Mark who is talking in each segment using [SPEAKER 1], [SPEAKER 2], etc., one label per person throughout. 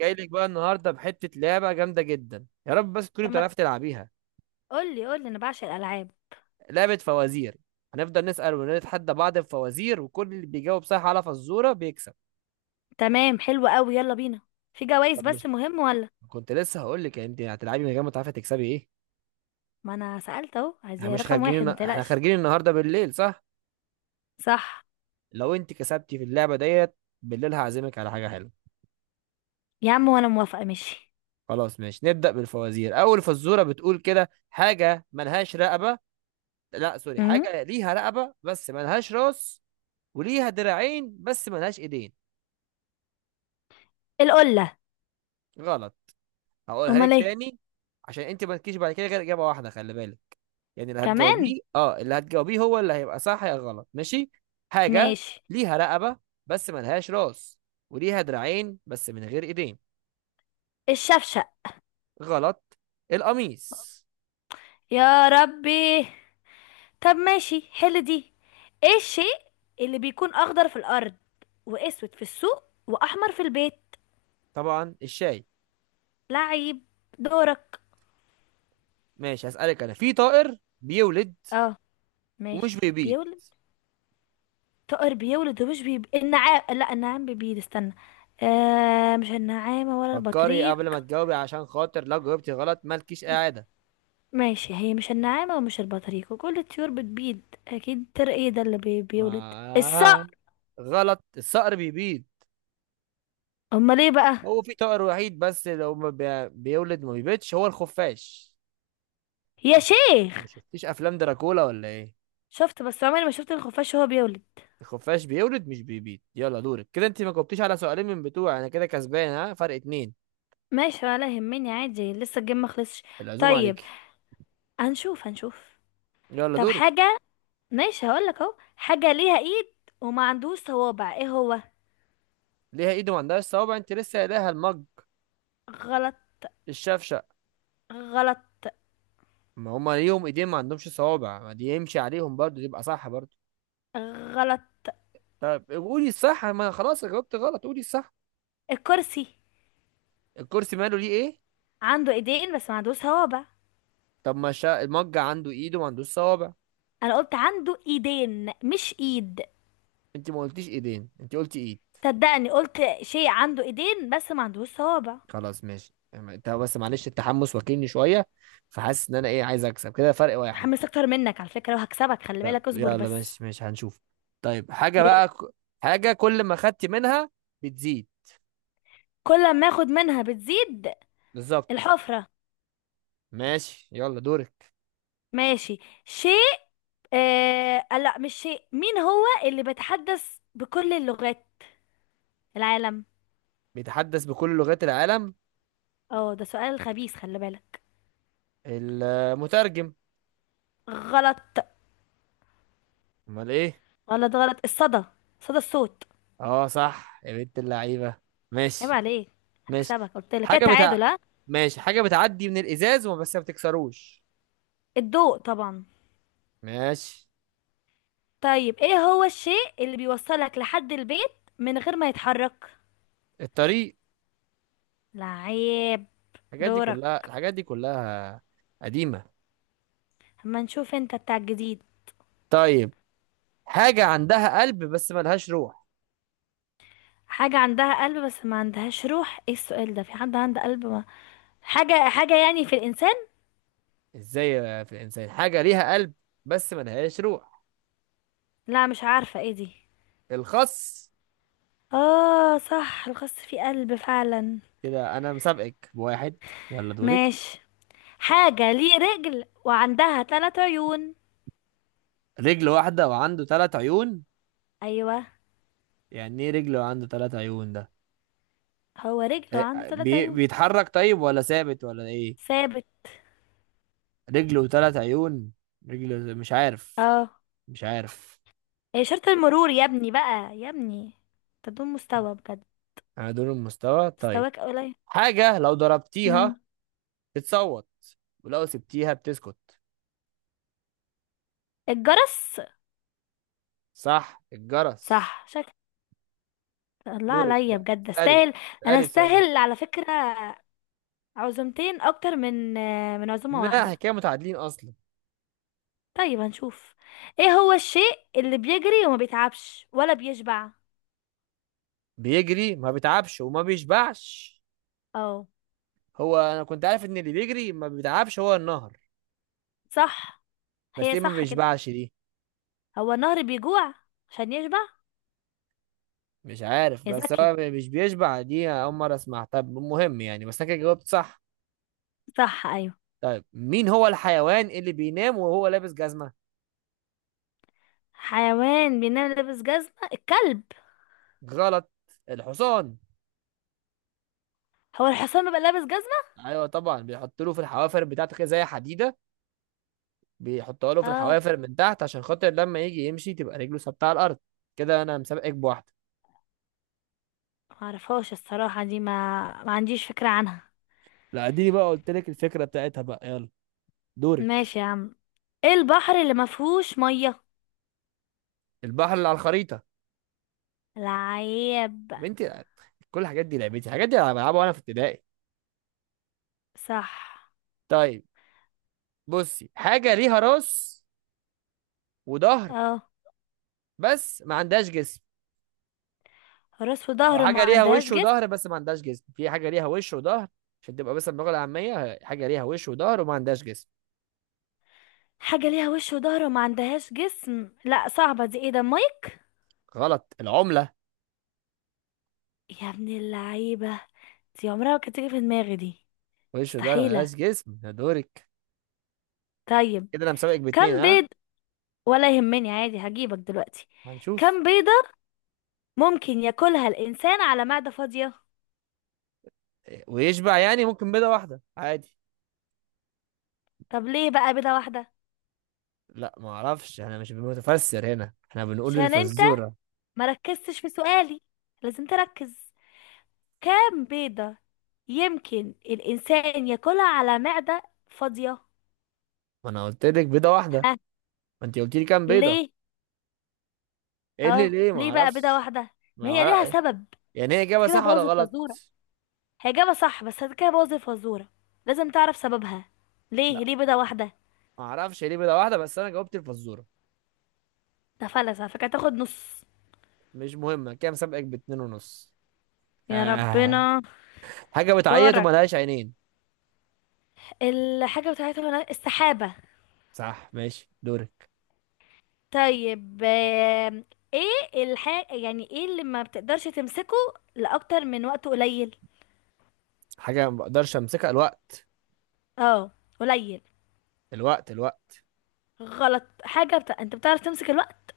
[SPEAKER 1] جاي لك بقى النهارده بحته لعبه جامده جدا يا رب، بس تكوني
[SPEAKER 2] طب ما
[SPEAKER 1] بتعرفي تلعبيها.
[SPEAKER 2] قولي، انا بعشق الالعاب.
[SPEAKER 1] لعبه فوازير. هنفضل نسال ونتحدى بعض في فوازير، وكل اللي بيجاوب صح على فزوره بيكسب.
[SPEAKER 2] تمام، حلو قوي، يلا بينا. في جوائز
[SPEAKER 1] طب مش
[SPEAKER 2] بس مهم ولا؟
[SPEAKER 1] كنت لسه هقول لك، يعني انت هتلعبي من غير ما تعرفي تكسبي ايه؟
[SPEAKER 2] ما انا سألت اهو،
[SPEAKER 1] احنا
[SPEAKER 2] عايزة
[SPEAKER 1] مش
[SPEAKER 2] رقم واحد
[SPEAKER 1] خارجين،
[SPEAKER 2] ما
[SPEAKER 1] احنا
[SPEAKER 2] تقلقش.
[SPEAKER 1] خارجين النهارده بالليل، صح؟
[SPEAKER 2] صح.
[SPEAKER 1] لو انت كسبتي في اللعبه ديت بالليل هعزمك على حاجه حلوه.
[SPEAKER 2] يا عم وانا موافقة، ماشي.
[SPEAKER 1] خلاص ماشي، نبدا بالفوازير. اول فزوره بتقول كده: حاجه ملهاش رقبه. لا سوري،
[SPEAKER 2] امم
[SPEAKER 1] حاجه ليها رقبه بس ملهاش راس، وليها دراعين بس ملهاش ايدين.
[SPEAKER 2] القلة.
[SPEAKER 1] غلط. هقولها
[SPEAKER 2] امال
[SPEAKER 1] لك
[SPEAKER 2] ايه؟
[SPEAKER 1] تاني. عشان انت ما تجيش بعد كده غير اجابه واحده، خلي بالك. يعني اللي
[SPEAKER 2] كمان.
[SPEAKER 1] هتجاوبيه اه اللي هتجاوبيه هو اللي هيبقى صح يا غلط، ماشي؟ حاجه
[SPEAKER 2] ماشي.
[SPEAKER 1] ليها رقبه بس ملهاش راس، وليها دراعين بس من غير ايدين.
[SPEAKER 2] الشفشق.
[SPEAKER 1] غلط. القميص.
[SPEAKER 2] يا ربي. طب ماشي، حل دي. ايه الشيء اللي بيكون اخضر في الارض، واسود في السوق، واحمر في البيت؟
[SPEAKER 1] طبعا الشاي.
[SPEAKER 2] لعيب. دورك.
[SPEAKER 1] ماشي هسألك، انا في طائر بيولد
[SPEAKER 2] اه،
[SPEAKER 1] ومش
[SPEAKER 2] ماشي
[SPEAKER 1] بيبيض.
[SPEAKER 2] بيولد. طائر بيولد ومش النعام، لا النعام بيبيض، استنى. آه، مش النعامة ولا
[SPEAKER 1] فكري
[SPEAKER 2] البطريق؟
[SPEAKER 1] قبل ما تجاوبي عشان خاطر لو جاوبتي غلط مالكيش قاعده.
[SPEAKER 2] ماشي، هي مش النعامة ومش البطريق، وكل الطيور بتبيض. أكيد الطير ايه ده بيولد؟
[SPEAKER 1] ما
[SPEAKER 2] الصقر.
[SPEAKER 1] غلط، الصقر بيبيض.
[SPEAKER 2] أمال ايه بقى؟
[SPEAKER 1] هو في طائر وحيد بس لو ما بيولد ما بيبيضش، هو الخفاش.
[SPEAKER 2] يا
[SPEAKER 1] ما شف- ما
[SPEAKER 2] شيخ.
[SPEAKER 1] شفتيش افلام دراكولا ولا ايه؟
[SPEAKER 2] شفت بس عمري ما شفت الخفاش وهو بيولد.
[SPEAKER 1] الخفاش بيولد مش بيبيض. يلا دورك، كده انت ما جاوبتيش على سؤالين من بتوع انا، كده كسبان، ها؟ فرق اتنين.
[SPEAKER 2] ماشي ولا يهمني عادي، لسه الجيم ما خلصش.
[SPEAKER 1] العزومه
[SPEAKER 2] طيب،
[SPEAKER 1] عليك.
[SPEAKER 2] هنشوف.
[SPEAKER 1] يلا
[SPEAKER 2] طب
[SPEAKER 1] دورك.
[SPEAKER 2] حاجة، ماشي هقولك اهو، حاجة ليها ايد وما عندوش صوابع، ايه هو؟
[SPEAKER 1] ليها ايد وما عندهاش صوابع؟ انت لسه قايلها المج.
[SPEAKER 2] غلط.
[SPEAKER 1] الشفشق.
[SPEAKER 2] غلط.
[SPEAKER 1] ما هما ليهم ايدين ما عندهمش صوابع، ما دي يمشي عليهم برضو يبقى صح برضو.
[SPEAKER 2] غلط.
[SPEAKER 1] طب قولي الصح، ما خلاص جاوبت غلط، قولي الصح.
[SPEAKER 2] الكرسي،
[SPEAKER 1] الكرسي ماله؟ ليه؟ ايه؟
[SPEAKER 2] عنده ايدين بس ما عندوش صوابع.
[SPEAKER 1] طب ما شا... المج عنده ايد وما عندوش صوابع.
[SPEAKER 2] انا قلت عنده ايدين مش ايد.
[SPEAKER 1] انت ما قلتيش ايدين، انت قلتي ايد.
[SPEAKER 2] صدقني قلت شيء عنده ايدين بس ما عندوش صوابع.
[SPEAKER 1] خلاص ماشي، اما انت بس معلش التحمس واكلني شويه، فحاسس ان انا ايه عايز اكسب كده فرق واحد.
[SPEAKER 2] متحمس اكتر منك على فكرة، وهكسبك خلي
[SPEAKER 1] طب
[SPEAKER 2] بالك، اصبر
[SPEAKER 1] يلا
[SPEAKER 2] بس.
[SPEAKER 1] ماشي ماشي، هنشوف. طيب حاجه
[SPEAKER 2] يلا.
[SPEAKER 1] بقى حاجه كل ما خدت منها بتزيد.
[SPEAKER 2] كل ما اخد منها بتزيد.
[SPEAKER 1] بالظبط.
[SPEAKER 2] الحفرة.
[SPEAKER 1] ماشي يلا دورك.
[SPEAKER 2] ماشي. شيء آه... لا مش شيء مين هو اللي بيتحدث بكل اللغات؟ العالم.
[SPEAKER 1] بيتحدث بكل لغات العالم.
[SPEAKER 2] اه ده سؤال خبيث، خلي بالك.
[SPEAKER 1] المترجم.
[SPEAKER 2] غلط.
[SPEAKER 1] امال ايه؟
[SPEAKER 2] غلط. غلط. الصدى، صدى الصوت.
[SPEAKER 1] اه صح، يا بنت اللعيبه.
[SPEAKER 2] عيب
[SPEAKER 1] ماشي.
[SPEAKER 2] عليك.
[SPEAKER 1] ماشي
[SPEAKER 2] هكسبك، قلت لك كده،
[SPEAKER 1] حاجه بتاع.
[SPEAKER 2] تعادل ها.
[SPEAKER 1] ماشي، حاجه بتعدي من الازاز بس ما بتكسروش.
[SPEAKER 2] الضوء طبعا.
[SPEAKER 1] ماشي.
[SPEAKER 2] طيب ايه هو الشيء اللي بيوصلك لحد البيت من غير ما يتحرك؟
[SPEAKER 1] الطريق.
[SPEAKER 2] لعيب.
[SPEAKER 1] الحاجات دي كلها
[SPEAKER 2] دورك.
[SPEAKER 1] الحاجات دي كلها قديمة.
[SPEAKER 2] اما نشوف انت بتاع الجديد.
[SPEAKER 1] طيب، حاجة عندها قلب بس ملهاش روح.
[SPEAKER 2] حاجة عندها قلب بس ما عندهاش روح، ايه السؤال ده؟ في حد عنده قلب ما حاجة، يعني في الانسان؟
[SPEAKER 1] ازاي في الإنسان حاجة ليها قلب بس ملهاش روح؟
[SPEAKER 2] لا، مش عارفة ايه دي.
[SPEAKER 1] الخس.
[SPEAKER 2] اه صح، الخس فيه قلب فعلا.
[SPEAKER 1] كده أنا مسابقك بواحد، يلا دورك.
[SPEAKER 2] ماشي. حاجة ليه رجل وعندها ثلاث عيون.
[SPEAKER 1] رجل واحدة وعنده ثلاث عيون.
[SPEAKER 2] ايوه.
[SPEAKER 1] يعني ايه رجل وعنده ثلاث عيون ده؟
[SPEAKER 2] هو رجل
[SPEAKER 1] إيه،
[SPEAKER 2] وعنده ثلاث
[SPEAKER 1] بي...
[SPEAKER 2] عيون.
[SPEAKER 1] بيتحرك طيب ولا ثابت ولا ايه؟
[SPEAKER 2] ثابت.
[SPEAKER 1] رجل وثلاث عيون. رجل، مش عارف.
[SPEAKER 2] اه.
[SPEAKER 1] مش عارف.
[SPEAKER 2] اشارة المرور يا ابني بقى، يا ابني. انت دون مستوى بجد،
[SPEAKER 1] انا دول المستوى طيب.
[SPEAKER 2] مستواك قليل.
[SPEAKER 1] حاجة لو
[SPEAKER 2] مم.
[SPEAKER 1] ضربتيها بتصوت ولو سبتيها بتسكت.
[SPEAKER 2] الجرس.
[SPEAKER 1] صح، الجرس.
[SPEAKER 2] صح شكل. الله
[SPEAKER 1] دورك
[SPEAKER 2] عليا
[SPEAKER 1] بقى،
[SPEAKER 2] بجد
[SPEAKER 1] اسألي
[SPEAKER 2] استاهل. انا
[SPEAKER 1] اسألي سؤال.
[SPEAKER 2] استاهل على فكرة، عزومتين اكتر من عزومة
[SPEAKER 1] لا احنا
[SPEAKER 2] واحدة.
[SPEAKER 1] كده متعادلين اصلا.
[SPEAKER 2] طيب هنشوف. ايه هو الشيء اللي بيجري وما بيتعبش ولا بيشبع؟
[SPEAKER 1] بيجري ما بيتعبش وما بيشبعش.
[SPEAKER 2] اه.
[SPEAKER 1] هو انا كنت عارف ان اللي بيجري ما بيتعبش هو النهر،
[SPEAKER 2] صح.
[SPEAKER 1] بس
[SPEAKER 2] هي
[SPEAKER 1] ايه ما
[SPEAKER 2] صح كده،
[SPEAKER 1] بيشبعش دي؟
[SPEAKER 2] هو النهر بيجوع عشان يشبع.
[SPEAKER 1] مش عارف،
[SPEAKER 2] يا
[SPEAKER 1] بس
[SPEAKER 2] ذكي.
[SPEAKER 1] هو مش بيشبع دي اول مره اسمعها. طب مهم يعني، بس انا كده جاوبت صح.
[SPEAKER 2] صح، ايوه.
[SPEAKER 1] طيب مين هو الحيوان اللي بينام وهو لابس جزمه؟
[SPEAKER 2] حيوان بينام لابس جزمة، الكلب.
[SPEAKER 1] غلط. الحصان.
[SPEAKER 2] هو الحصان بيبقى لابس جزمة؟
[SPEAKER 1] ايوه طبعا، بيحط له في الحوافر بتاعته كده زي حديده، بيحطها له في
[SPEAKER 2] اه.
[SPEAKER 1] الحوافر من تحت عشان خاطر لما يجي يمشي تبقى رجله ثابته على الارض. كده انا مسابقك بواحده.
[SPEAKER 2] معرفهاش الصراحة دي، ما ما عنديش فكرة عنها.
[SPEAKER 1] لا دي بقى قلت لك الفكره بتاعتها، بقى يلا
[SPEAKER 2] ماشي
[SPEAKER 1] دورك.
[SPEAKER 2] يا عم. ايه البحر اللي ما فيهوش مية؟
[SPEAKER 1] البحر اللي على الخريطه.
[SPEAKER 2] العيب.
[SPEAKER 1] يا بنتي، كل الحاجات دي لعبتي، الحاجات دي انا بلعبها وانا في ابتدائي.
[SPEAKER 2] صح.
[SPEAKER 1] طيب، بصي، حاجه ليها راس وظهر
[SPEAKER 2] اه،
[SPEAKER 1] بس ما عندهاش جسم،
[SPEAKER 2] راس
[SPEAKER 1] او
[SPEAKER 2] وظهر ما
[SPEAKER 1] حاجه ليها
[SPEAKER 2] عندهاش
[SPEAKER 1] وش
[SPEAKER 2] جسم.
[SPEAKER 1] وظهر بس ما عندهاش جسم. في حاجه ليها وش وظهر، عشان تبقى بس اللغه العاميه، حاجه ليها وش وظهر وما عندهاش جسم.
[SPEAKER 2] حاجة ليها وش وظهر وما عندهاش جسم، لا صعبة دي، ايه ده؟ مايك.
[SPEAKER 1] غلط، العمله.
[SPEAKER 2] يا ابن اللعيبة، دي عمرها ما كانت تيجي في دماغي دي.
[SPEAKER 1] وش وظهر ما
[SPEAKER 2] مستحيلة.
[SPEAKER 1] لهاش جسم، ده دورك.
[SPEAKER 2] طيب،
[SPEAKER 1] كده انا مسابقك باتنين،
[SPEAKER 2] كم
[SPEAKER 1] ها؟
[SPEAKER 2] بيض. ولا يهمني عادي، هجيبك دلوقتي.
[SPEAKER 1] هنشوف.
[SPEAKER 2] كم بيضة ممكن ياكلها الإنسان على معدة فاضية؟
[SPEAKER 1] ويشبع يعني، ممكن بيضة واحدة عادي.
[SPEAKER 2] طب ليه بقى بيضة واحدة؟
[SPEAKER 1] لا ما اعرفش، انا مش متفسر هنا، احنا بنقول
[SPEAKER 2] عشان انت
[SPEAKER 1] الفزورة.
[SPEAKER 2] ما ركزتش في سؤالي، لازم تركز. كام بيضة يمكن الإنسان ياكلها على معدة فاضية؟
[SPEAKER 1] ما انا قلت لك بيضة واحدة.
[SPEAKER 2] ها.
[SPEAKER 1] ما انت قلت لي كام بيضة.
[SPEAKER 2] ليه؟
[SPEAKER 1] ايه اللي
[SPEAKER 2] اهو
[SPEAKER 1] ليه؟ ما
[SPEAKER 2] ليه بقى بيضة
[SPEAKER 1] اعرفش.
[SPEAKER 2] واحدة؟
[SPEAKER 1] ما
[SPEAKER 2] ما هي ليها
[SPEAKER 1] اعرف.
[SPEAKER 2] سبب.
[SPEAKER 1] يعني هي
[SPEAKER 2] انت
[SPEAKER 1] اجابة
[SPEAKER 2] كده
[SPEAKER 1] صح ولا
[SPEAKER 2] بوظ
[SPEAKER 1] غلط؟
[SPEAKER 2] الفزورة. هي إجابة صح بس انت كده بوظ الفزورة، لازم تعرف سببها.
[SPEAKER 1] لا
[SPEAKER 2] ليه؟ ليه بيضة واحدة؟
[SPEAKER 1] ما اعرفش هي ليه بيضة واحدة، بس انا جاوبت الفزورة.
[SPEAKER 2] ده فلس على فكرة، تاخد نص.
[SPEAKER 1] مش مهمة كام، سابقك باتنين ونص.
[SPEAKER 2] يا
[SPEAKER 1] آه.
[SPEAKER 2] ربنا.
[SPEAKER 1] حاجة بتعيط
[SPEAKER 2] دورك.
[SPEAKER 1] وملهاش عينين.
[SPEAKER 2] الحاجة بتاعتهم، السحابة.
[SPEAKER 1] صح ماشي دورك.
[SPEAKER 2] طيب، ايه الحاجة، يعني ايه اللي ما بتقدرش تمسكه لأكتر من وقت قليل؟
[SPEAKER 1] حاجة ما بقدرش امسكها. الوقت.
[SPEAKER 2] اه، قليل.
[SPEAKER 1] الوقت الوقت.
[SPEAKER 2] غلط. انت بتعرف تمسك الوقت؟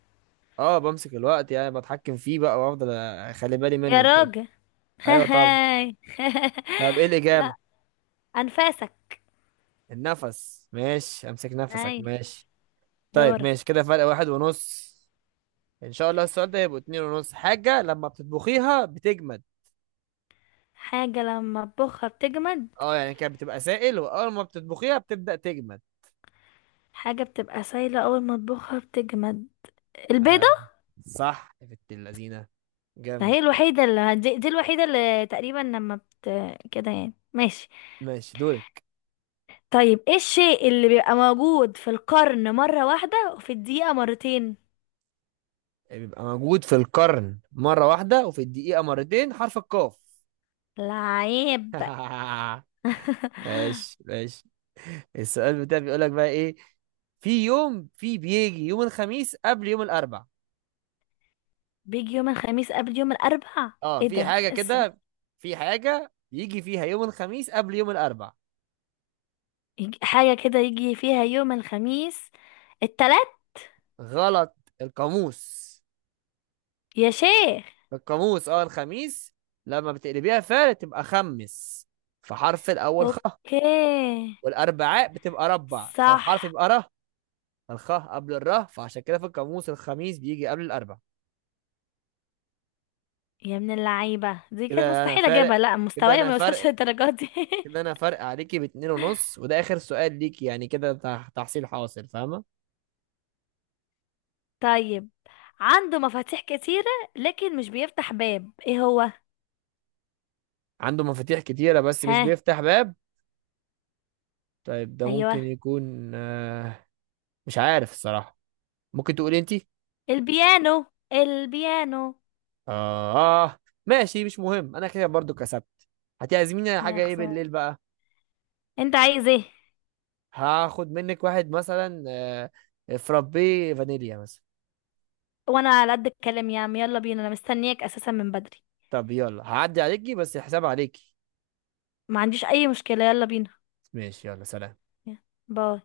[SPEAKER 1] اه بمسك الوقت، يعني بتحكم فيه بقى وافضل اخلي بالي منه
[SPEAKER 2] يا
[SPEAKER 1] وكده.
[SPEAKER 2] راجل.
[SPEAKER 1] ايوه طبعا.
[SPEAKER 2] هاي.
[SPEAKER 1] طب ايه
[SPEAKER 2] لا.
[SPEAKER 1] الاجابه؟
[SPEAKER 2] انفاسك.
[SPEAKER 1] النفس، ماشي، امسك نفسك،
[SPEAKER 2] هاي.
[SPEAKER 1] ماشي. طيب
[SPEAKER 2] دورك.
[SPEAKER 1] ماشي، كده فرق واحد ونص. ان شاء الله السؤال ده يبقوا اتنين ونص. حاجه لما بتطبخيها بتجمد.
[SPEAKER 2] حاجة لما اطبخها بتجمد.
[SPEAKER 1] اه يعني كانت بتبقى سائل واول ما بتطبخيها بتبدا تجمد.
[SPEAKER 2] حاجة بتبقى سايلة أول ما اطبخها بتجمد، البيضة.
[SPEAKER 1] آه. صح يا بنت اللذينه،
[SPEAKER 2] ده
[SPEAKER 1] جامد.
[SPEAKER 2] هي الوحيدة دي الوحيدة اللي تقريبا لما بت كده يعني، ماشي.
[SPEAKER 1] ماشي دورك.
[SPEAKER 2] طيب ايه الشيء اللي بيبقى موجود في القرن مرة واحدة وفي الدقيقة مرتين؟
[SPEAKER 1] بيبقى موجود في القرن مره واحده وفي الدقيقه مرتين. حرف القاف.
[SPEAKER 2] العيب.
[SPEAKER 1] ماشي ماشي. السؤال بتاعي بيقول لك بقى ايه: في بيجي يوم الخميس قبل يوم الاربع.
[SPEAKER 2] بيجي يوم الخميس قبل يوم الأربع؟
[SPEAKER 1] اه،
[SPEAKER 2] ايه
[SPEAKER 1] في
[SPEAKER 2] ده
[SPEAKER 1] حاجة كده، في حاجة بيجي فيها يوم الخميس قبل يوم الاربع.
[SPEAKER 2] حاجة كده يجي فيها يوم الخميس؟ التلات.
[SPEAKER 1] غلط. القاموس.
[SPEAKER 2] يا شيخ.
[SPEAKER 1] القاموس، الخميس لما بتقلبيها فعلا تبقى خمس، فحرف الاول خ.
[SPEAKER 2] اوكي.
[SPEAKER 1] والاربعاء بتبقى ربع، فالحرف
[SPEAKER 2] صح.
[SPEAKER 1] يبقى ره. الخاء قبل الره، فعشان كده في القاموس الخميس بيجي قبل الاربع.
[SPEAKER 2] يا من اللعيبة، دي كانت
[SPEAKER 1] كده انا
[SPEAKER 2] مستحيل
[SPEAKER 1] فارق
[SPEAKER 2] اجيبها، لا
[SPEAKER 1] كده
[SPEAKER 2] مستوايا
[SPEAKER 1] انا
[SPEAKER 2] ما يوصلش
[SPEAKER 1] فرق
[SPEAKER 2] للدرجة دي.
[SPEAKER 1] كده انا فرق عليكي باتنين ونص، وده اخر سؤال ليكي، يعني كده تحصيل حاصل، فاهمه؟
[SPEAKER 2] طيب، عنده مفاتيح كتيرة لكن مش بيفتح باب، ايه هو؟
[SPEAKER 1] عنده مفاتيح كتيره بس مش
[SPEAKER 2] ها.
[SPEAKER 1] بيفتح باب. طيب، ده
[SPEAKER 2] ايوه.
[SPEAKER 1] ممكن يكون مش عارف الصراحه، ممكن تقولي انتي.
[SPEAKER 2] البيانو، البيانو.
[SPEAKER 1] اه. آه، ماشي مش مهم، انا كده برضو كسبت. هتعزميني على
[SPEAKER 2] يا
[SPEAKER 1] حاجه ايه
[SPEAKER 2] خسارة،
[SPEAKER 1] بالليل بقى؟
[SPEAKER 2] انت عايز ايه؟
[SPEAKER 1] هاخد منك واحد مثلا، فرابي فانيليا مثلا.
[SPEAKER 2] وانا على قد الكلام يا عم، يلا بينا، انا مستنياك اساسا من بدري.
[SPEAKER 1] طب يلا، هعدي عليكي بس الحساب عليكي.
[SPEAKER 2] ما عنديش اي مشكلة، يلا بينا.
[SPEAKER 1] ماشي يلا، سلام.
[SPEAKER 2] يلا، باي.